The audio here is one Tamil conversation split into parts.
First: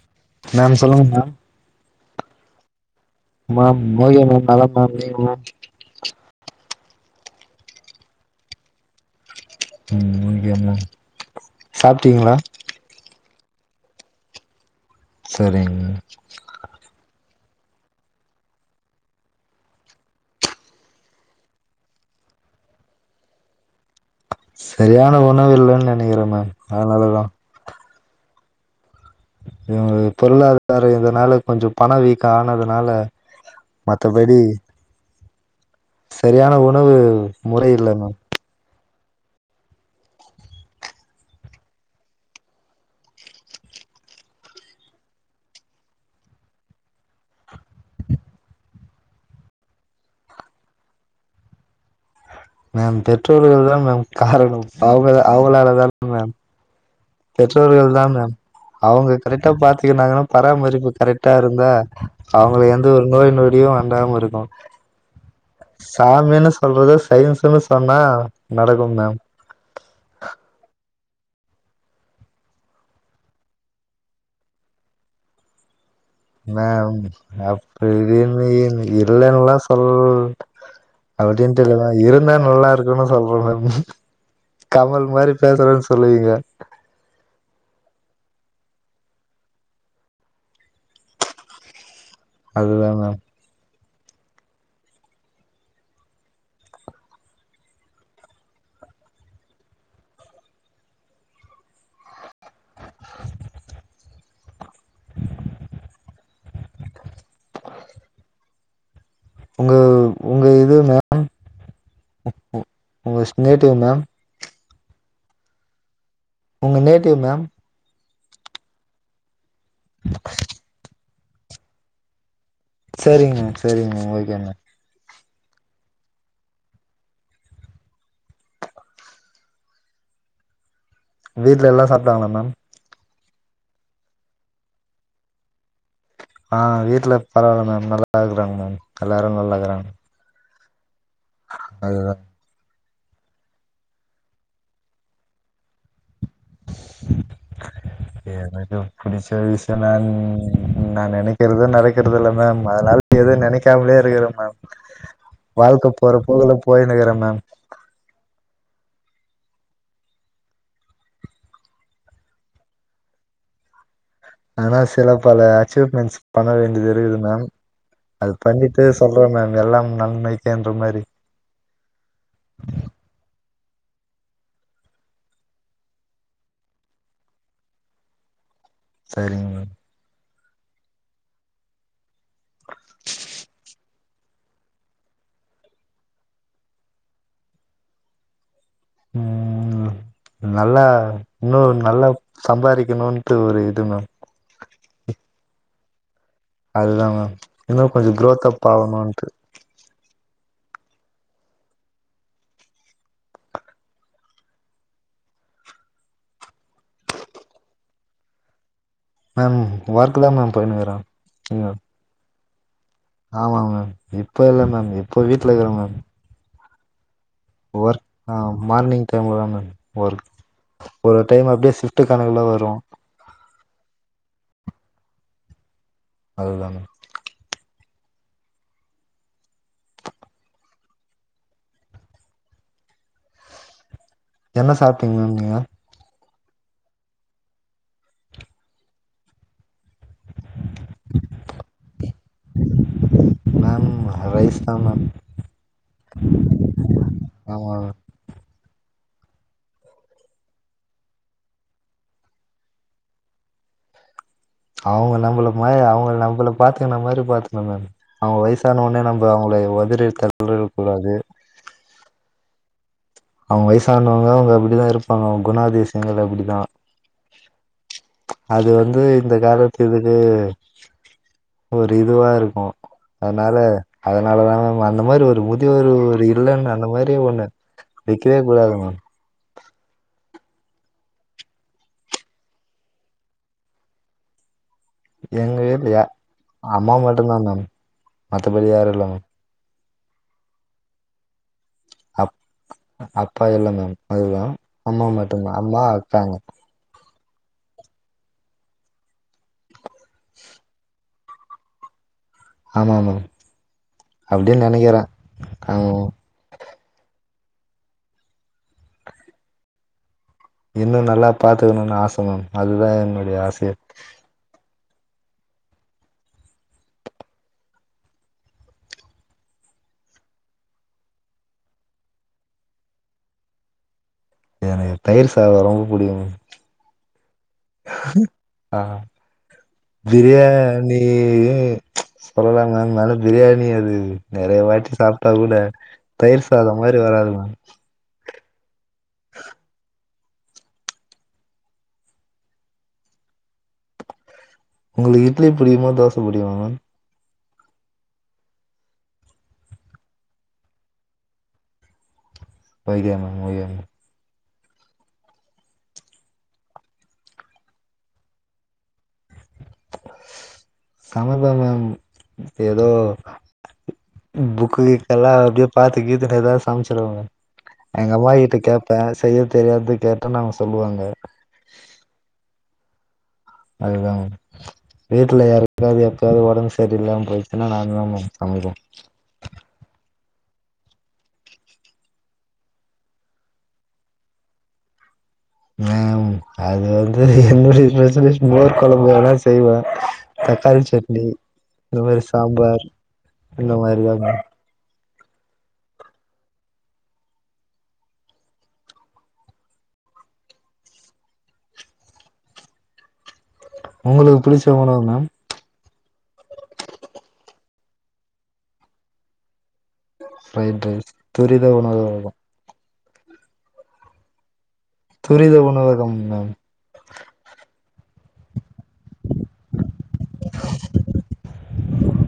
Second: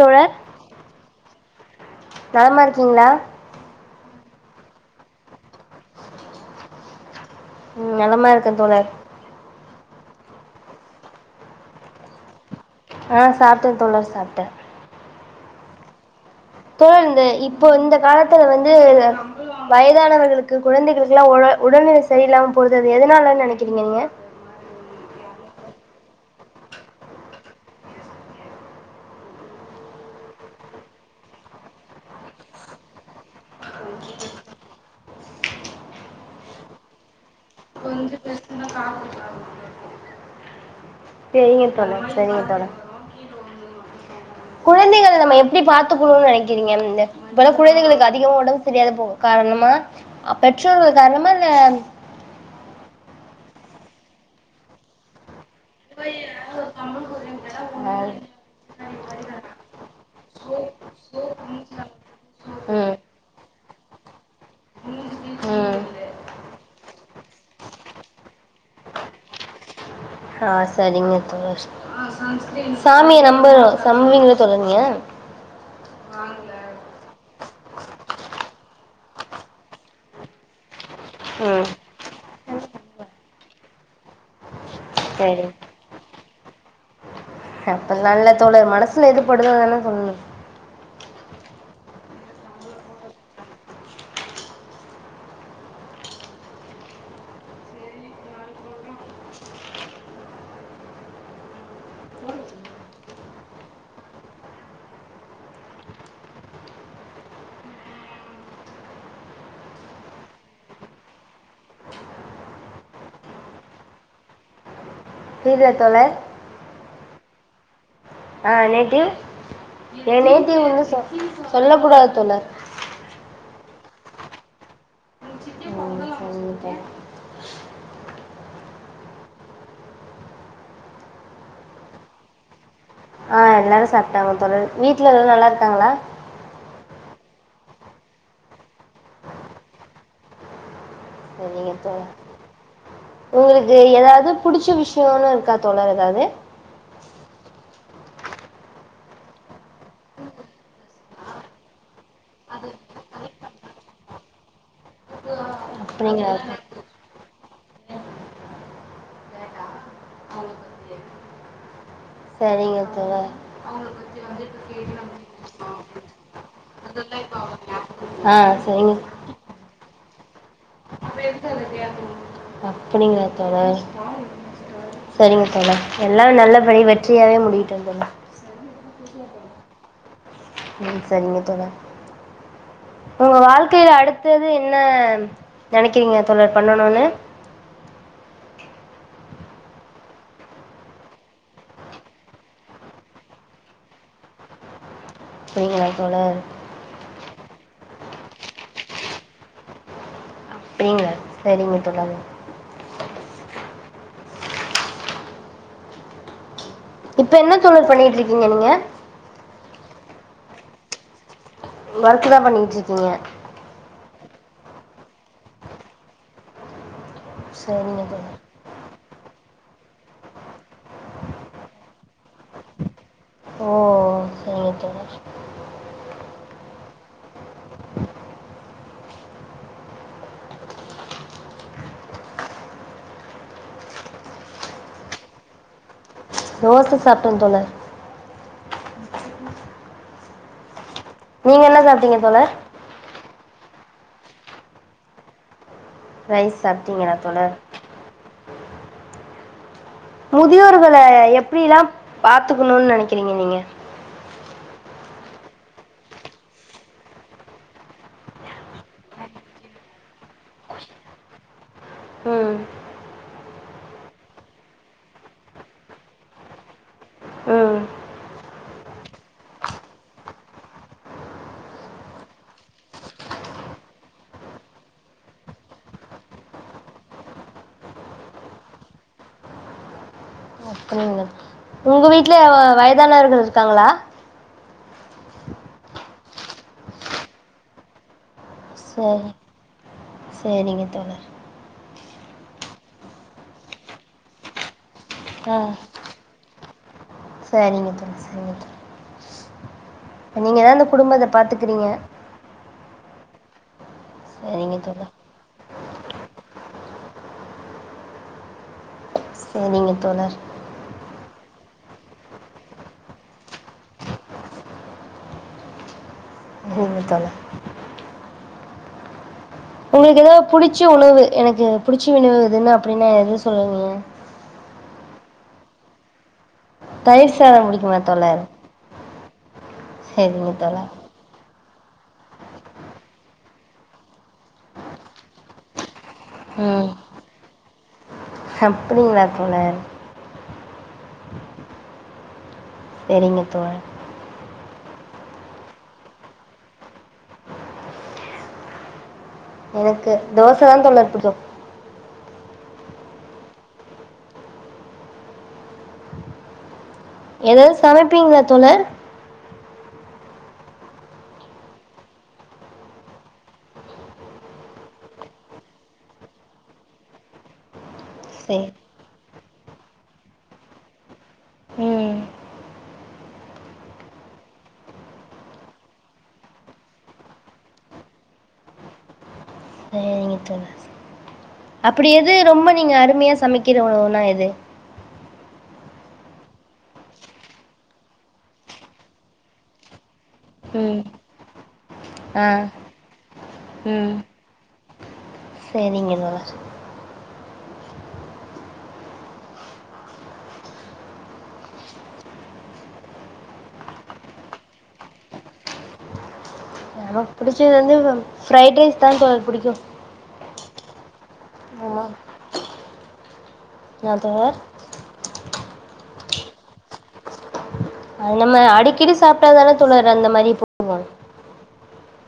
தோழர் மேம் சொல்லுங்க மேம் நார்மா இருக்கீங்களா மேம் [unintelligible] ம் நலமா இருக்கே தோழர் ம் ஓகே மேம் சாப்ட்டீங்களா அ சாப்டே தோழர் சாப்ட்டே செரிங்க தோழர் இந்த இப்போ இந்த காலத்துல வந்து வயதானவர்களுக்கு குழந்தைகளுக்குலா ஒட உடல்நிலை சரியில்லாம போறது அது எதுனாலன்னு நெனக்கிறீங்க நீங்க சரியான உணவு இல்லன்னு நெனக்கிறே நா அதனால தா இவுங்களுகு பொருளாதாரொ இருந்தனால கொஞ்சொ பணொ வீக்கா ஆனதுனால மத்தபடி சரியான உணவு முறை இல்ல மேம் [unintelligible] செரிங்க தோழா செரிங்க தோழா குழந்தைகள நம்ம எப்டி பாத்துக்கணுன் நெனக்கிறீங்க இந்த அது போல குழந்தைகளுக்கு அதிகமா உடம்பு சரியாத போகு காரணமா பெற்றோர்கள் காரணமா இல்ல மேம் பெற்றோர்கள் தா மேம் காரணம் அவுங்க அவுங்களால தா மேம் [unintelligible] ஆ. பெற்றோர்கள் தா மேம் அவுங்க கரெக்ட்டா பாத்துக்குன்னாங்கன்னா பராமரிப்பு கரெக்ட்டா இருந்தா அவுங்களுக்கு எந்த ம் ஒரு நோய் நொடியு அண்டாம இருக்கு ம் சாமின்னு சொல்றது சயின்ஸுன்னு சொன்னா நடக்கு மேம் ஆ செரிங்க தோழர் சாமிய நம்பரோ நம்புவீங்கள தோழர் நீங்க மேம் [unintelligible] இல்லன்னுல்லா சொல் அப்டின்ட்டு ம் இல்ல மேம் இருந்தா நல்லா இருக்குன்னு சொல்றே மேம் கமல் மாதிரி சரி பேசுறேன்னு சொல்லுவீங்க அப்புட்ல்லா இல்ல தோழர் மனசுல எது படுதோ அதானே சொல்லணு அதுதா மேம் உங்க உங்க இது மேம் உங்க நேட்டிவ் மேம் கேக்குதா தோழர் உங்க நேட்டிவ் மேம் ஆ நேட்டடிவ் எ நேட்டிவ் வந்து சொல்ல சொல்ல கூடாது தோழர் செரிங்க மேம் செரிங்க மேம் ஓகே மேம் ஒஹோ வீட்ல எல்லா சாப்ட்டாங்களா மேம் ஆ எல்லாரு சாப்ட்டாங்க தோழர் வீட்ல எல்லாரு நல்லா இருக்காங்களா ஆ வீட்ல பரவால்ல மேம நல்லா தா இருக்குறாங்க மேம் எல்லாரு நல்லா இருக்குறாங்க சரிங்க அதுதா தோழர் உங்களுக்கு எதாவது புடிச்ச விஷயோன்னு இருக்கா தோழர் எதாவது [inaudible] எனக்கு புடிச்ச விசயனா நா நெனைக்கிறது நடக்கறது இல்ல மேம் அதுனால எதுவு நெனைக்காமலே இருக்குறே மேம் க்கு ஆ வாழ்க்க போகுற போக்ல போயினுக்குறே மேம் சரிங்க சார் எதுனா சில பல அச்சீவ் மெண்ட்ஸ் பண்ண வேண்டியது இருக்குது மேம் அது ஆ சரிங்க பண்ணிட்டு சொல் ன்றே மேம் எல்லாம் நன்மைக்கேன்ற மாரி இப்ப எப்ப அது சரியாகப் போனு அப்டிங்களா தோழர் சரிங்க தோழர் எல்லா நல்லபடியா வெற்றியாவே முடியட்டு தோழர் சரிங்க மேம் ம் சரிங்க தோழர் உங்க வாழ்க்கையில அடுத்தது என்ன நெனைக்கிறீங்க தோழர் பண்ணனுன்னு ம் ம் ல நல்லா இன்னு நல்லா சம்பாரிக்கனுட்டு ஒரு இது மேம் புரியுதுங்களா தோழர் அதுதா மேம் இன்ன கொஞ்ச குரோத் அப் ஆகணுன்ட்டு பேய்ங்களா சரிங்க தோழர் இப்ப என்ன தோழர் பண்ணிட்ருக்கீங்க நீங்க மேம் ஒர்க்கு தா மேம் போயினுக்குறே இங்க ஒர்க் தா பண்ணிகிட்ருக்கீங்க ஆமா மேம் இப்ப இல்ல மேம் இப்ப வீட்ல இருக்குறே மேம் சரிங்க ஒர்க் தோழர் ஆம் மார்னிங் டைம்ல தா ஒர்க் ஒரு டைம் அப்டியே சிஃப்ட் கணக்குல வரு ஓ சரிங்க தோழர் அதுதான் என்ன சாப்டீங்க மேம் நீங்க தோச சாப்டே தோழர் நீங்க என்ன சாப்டீங்க தோழர் மேம் ரைஸ் தா மேம் ரைஸ் சாப்டிங்களா தோழர் ஆமா மேம் முதியோர்கல எப்டியெல்லா பாத்துக்கணுன்னு நெனைக்கிறீங்க நீங்க அவுங்க நம்மள அவுங்க நம்மள பாத்துக்குன மாரி பாத்துக்கனு மேம் அவுங்க வயசான ஒட்னே நம்ம அவுங்கள உதறி தள்ளி விட்ற கூடாது ம் அவுங்க வயசானவங்க அவுங்க அப்டிதா இருப்பாங்க அவுங்க குணாதிசயங்கள் அப்டிதா ம் அது வந்து இந்த காலத்து இதுக்கு ஒரு இதுவா இருக்கு அதனால அதனால தாம அந்த மாரி ஒரு முதியவர் ஒரு இல்லன்னு அந்த மாரியே ஒன்னு வெக்கவே கூடாதுன்னு அப்டிங்க உங்க வீட்ல வயதானவர்கள் இருக்காங்களா எங்க வீட்லயா அம்மா மட்டுதா மேம் மத்தபடி யாரு இல்ல மேம் செரி செரிங்க தோழர் அப் அப்பா இல்ல மேம் அதுதா அம்மா மட்டுதா அம்மா அக்காங்க செரிங்க தோழர் செரி தோழர் நீங்கதா அந்த குடும்பத்த பாத்துக்கறீங்க ஆமா மேம் அப்டின் சரிங்க நெனைக்கிறே தோழர் அவ சேரிங்க தோழர் இன்னு நல்லா பாத்துக்கணுனு ஆச மேம் அதுதா என்னுடைய ஆசையே சேரிங்க தோழ உங்களுக்கு எதாவ்து புடிச்ச உணவு எனக்கு புடிச்ச உணவு இதுன்னு அப்டினா எது சொல்லுவீங்க எனக்கு தயிர் சாதோ ரொம்ப புடிக்கு மேம் தயிர் சாதோ புடிக்குமா தோழர் ஆ சரிங்க தோழர் பிரியாணி சொல்லலா மேம் இருந்தாலு பிரியாணி அது நறைய வாட்டி சாப்டாகூட தயிர் சாதோ மாரி வராது மேம் அப்டிங்களா தோழர் சேரிங்க தோழர் உங்களுக்கு இட்லி புடிக்குமா தோச புடிக்குமா மேம் எனக்கு தோசதா தோழர் புடிக்கு ஓகே மேம் ஓகே மேம் எதாது சமைப்பீங்களா தோழர் சமைப்ப மேம் எதோ புக்கு கிக்கெல்லா அப்டியே பாத்து கீத்து எதாது சமச்சிருவ மேம் எங்க அம்மாகிட்ட சரி கேப்பே செய்ய தெரியாது கேட்டா நாங்க சொல்லுவாங்க ம் அதுதா மேம் வீட்ல யாருக்காது எப்பயாவ்து ஒடம்பு செரியில்லாம போய்ச்சுனா நாங்கதா மேம் சமைப்போ செரிங்க தோழர் செரி அப்படி எது ரொம்ப நீங்க அருமையா சமைக்கிற உணவுனா எது மேம் அது வந்து என்னுடைய ஸ்பெஷலே மோர் கொழம்பு வேணா செய்வே தக்காளி ம் சட்னி இந்த மாரி ஆ சாம்பார் இந்த மாரிதா மேம் செரிங்க தோழர் உங்களுக்கு புடிச்ச உணவு மேம் புடிச்சது வந்து ஃப்ரைட் ரைஸ்தா தோழர் புடிக்கு ஃப்ரைட் ரைஸ் துரித உணவு அதுலா என்ன தோழர் துரித உணவகம் மேம் அது நம்ம அடிக்கடி சாப்டாதான தோழர் அந்த மாரி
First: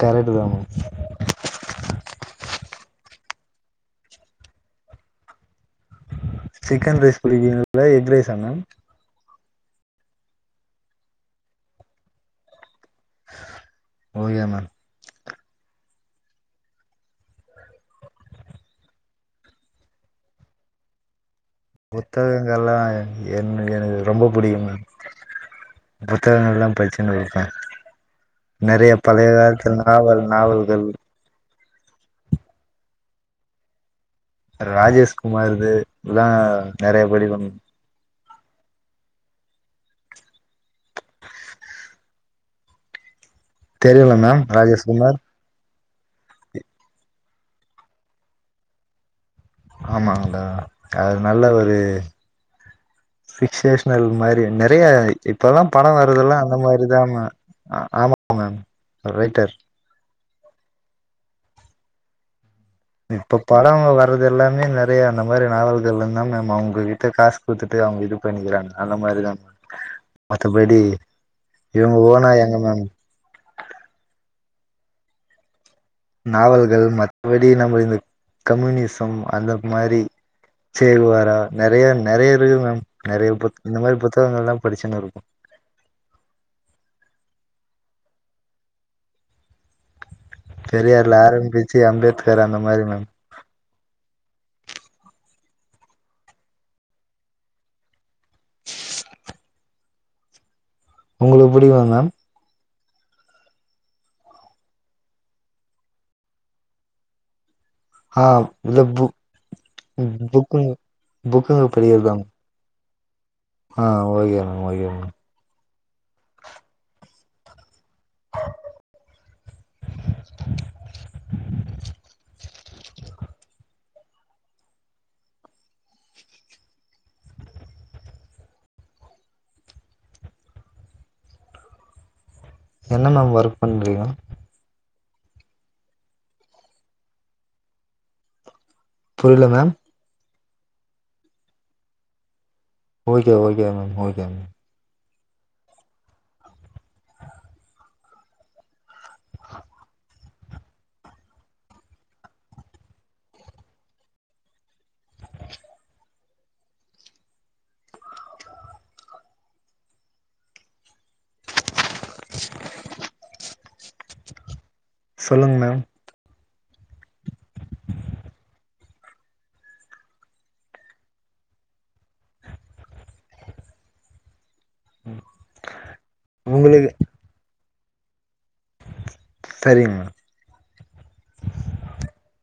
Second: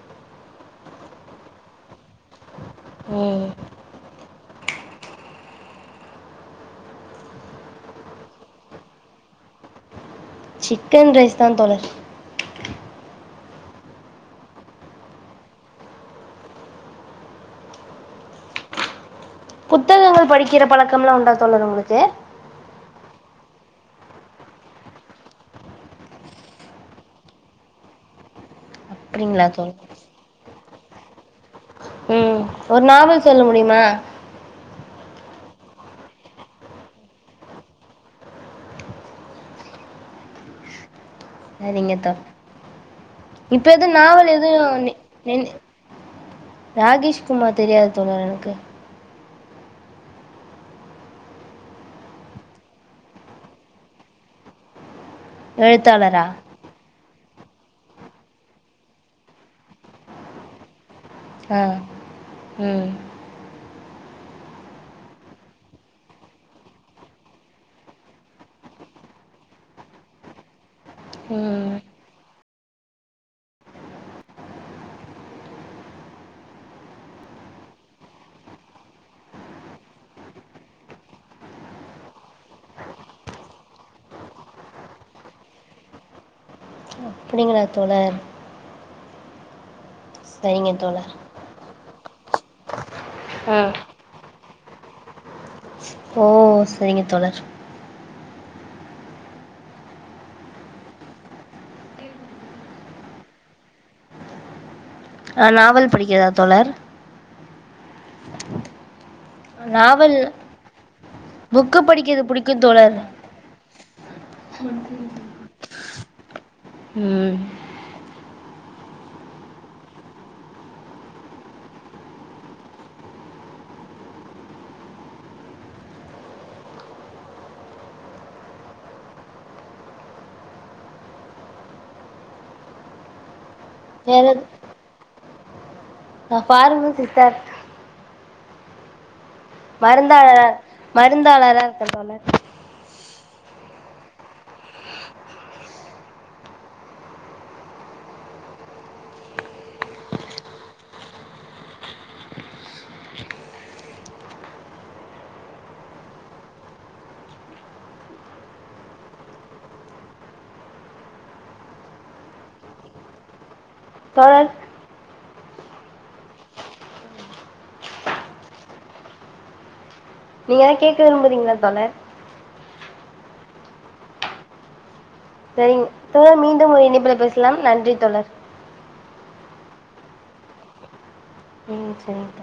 கரெட்டுதா மேம் ம் சிக்கன் ரைஸ் புடிக்குங்ல்லா எக் ரைஸா மேம் சிக்கன் ரைஸ்தா தோழர் ஓகே மேம் புத்தகங்கள் படிக்கிற பழக்கம்லா உண்டா தோழறே உங்ளு புத்தகங்கள்லா என்னு எனுக்கு ரொம்ப புடிக்கும் மேம் புத்தகங்கள்லா பச்சினு இருப்பே நெறய பழய அப்டிங்களா காலத்து தோழி நாவல் நாவல்கள் ம் ஒர் நாவல் சொல்ல முடியுமா ராஜேஷ்குமார்து இதா நெறய படிப்பே ம் சரிங்க தோழ் இப்போ எது தெரியுல்ல நாவல் மேம் எதயு நி ராஜேஷ்குமார் நீன் ராகேஷ்குமார் தெரியாது தோழர் எனக்கு ஆமாங்ளா அது நல்ல ஒரு ஃபிக்சேஷ்னல் மாரி நெறய இப்பல்லா படோ எழுத்தாளரா வருதெல்லா அந்த மாரி தா ம ஆமா மேம் ரைட்டர் ஆ ம் இப்ப படோங்க வர்றது எல்லாமே நெறய அந்த மாரி நாவல்கள் இருந்தா மேம் அவுங்ககிட்ட காசு குடுத்துட்டு அவுங்க இது பண்ணிக்குறாங்க அந்த மாரிதா மத்தபடி ம் இவுங்க ஓனா எங்க மேம் நாவல்கள் மத்தபடி நம்ம இந்த கம்யூனிசம் அந்த மாரி சேகுவாரா நெறய நெறய இருக்கு மேம் நெறய புத் இந்த மாரி புத்தகங்கள்லாம் படிச்சுன்னு இருக் அப்புடிங்களா தோழர் சரிங்க தோழர் பெரியார்ல ஆரம்பிச்சு அம்பேத்கர் அந்த மாரி மேம் ம் ஓ செரிங்க தோழர் உங்குளுக் புடிக்குமா மேம் ஆ நாவல் படிக்கிர்தா தோழர் ஆ இந்த புக் நாவல் புக்குங்க புக்கு படிக்கிறதா படிக்கர்து மேம். புடிக்கும் தோழர் ஆ ஓக்கே மேம் ஓக்கே மேம் ம் என்ன மேம் ஒர்க் பண்றிங்க வேற நா பார்மா சிஸ்டர் புரில மேம் மருந்தாள மருந்தாளராருக்கே தோழர் ஓக்கே ஓக்கே மேம் ஓக்கே ம் [unintelligible] தோழர் சொல்லுங்க மேம் நீங்க கேக்க விரும்புரிங்ளா தோழர் ம் செரிங் தோழர் மீண்டும் ஒரு இண்ணைப்புல பேசலா நன்றி தோழர் சரிங் மா ம் செரிங்க தோழ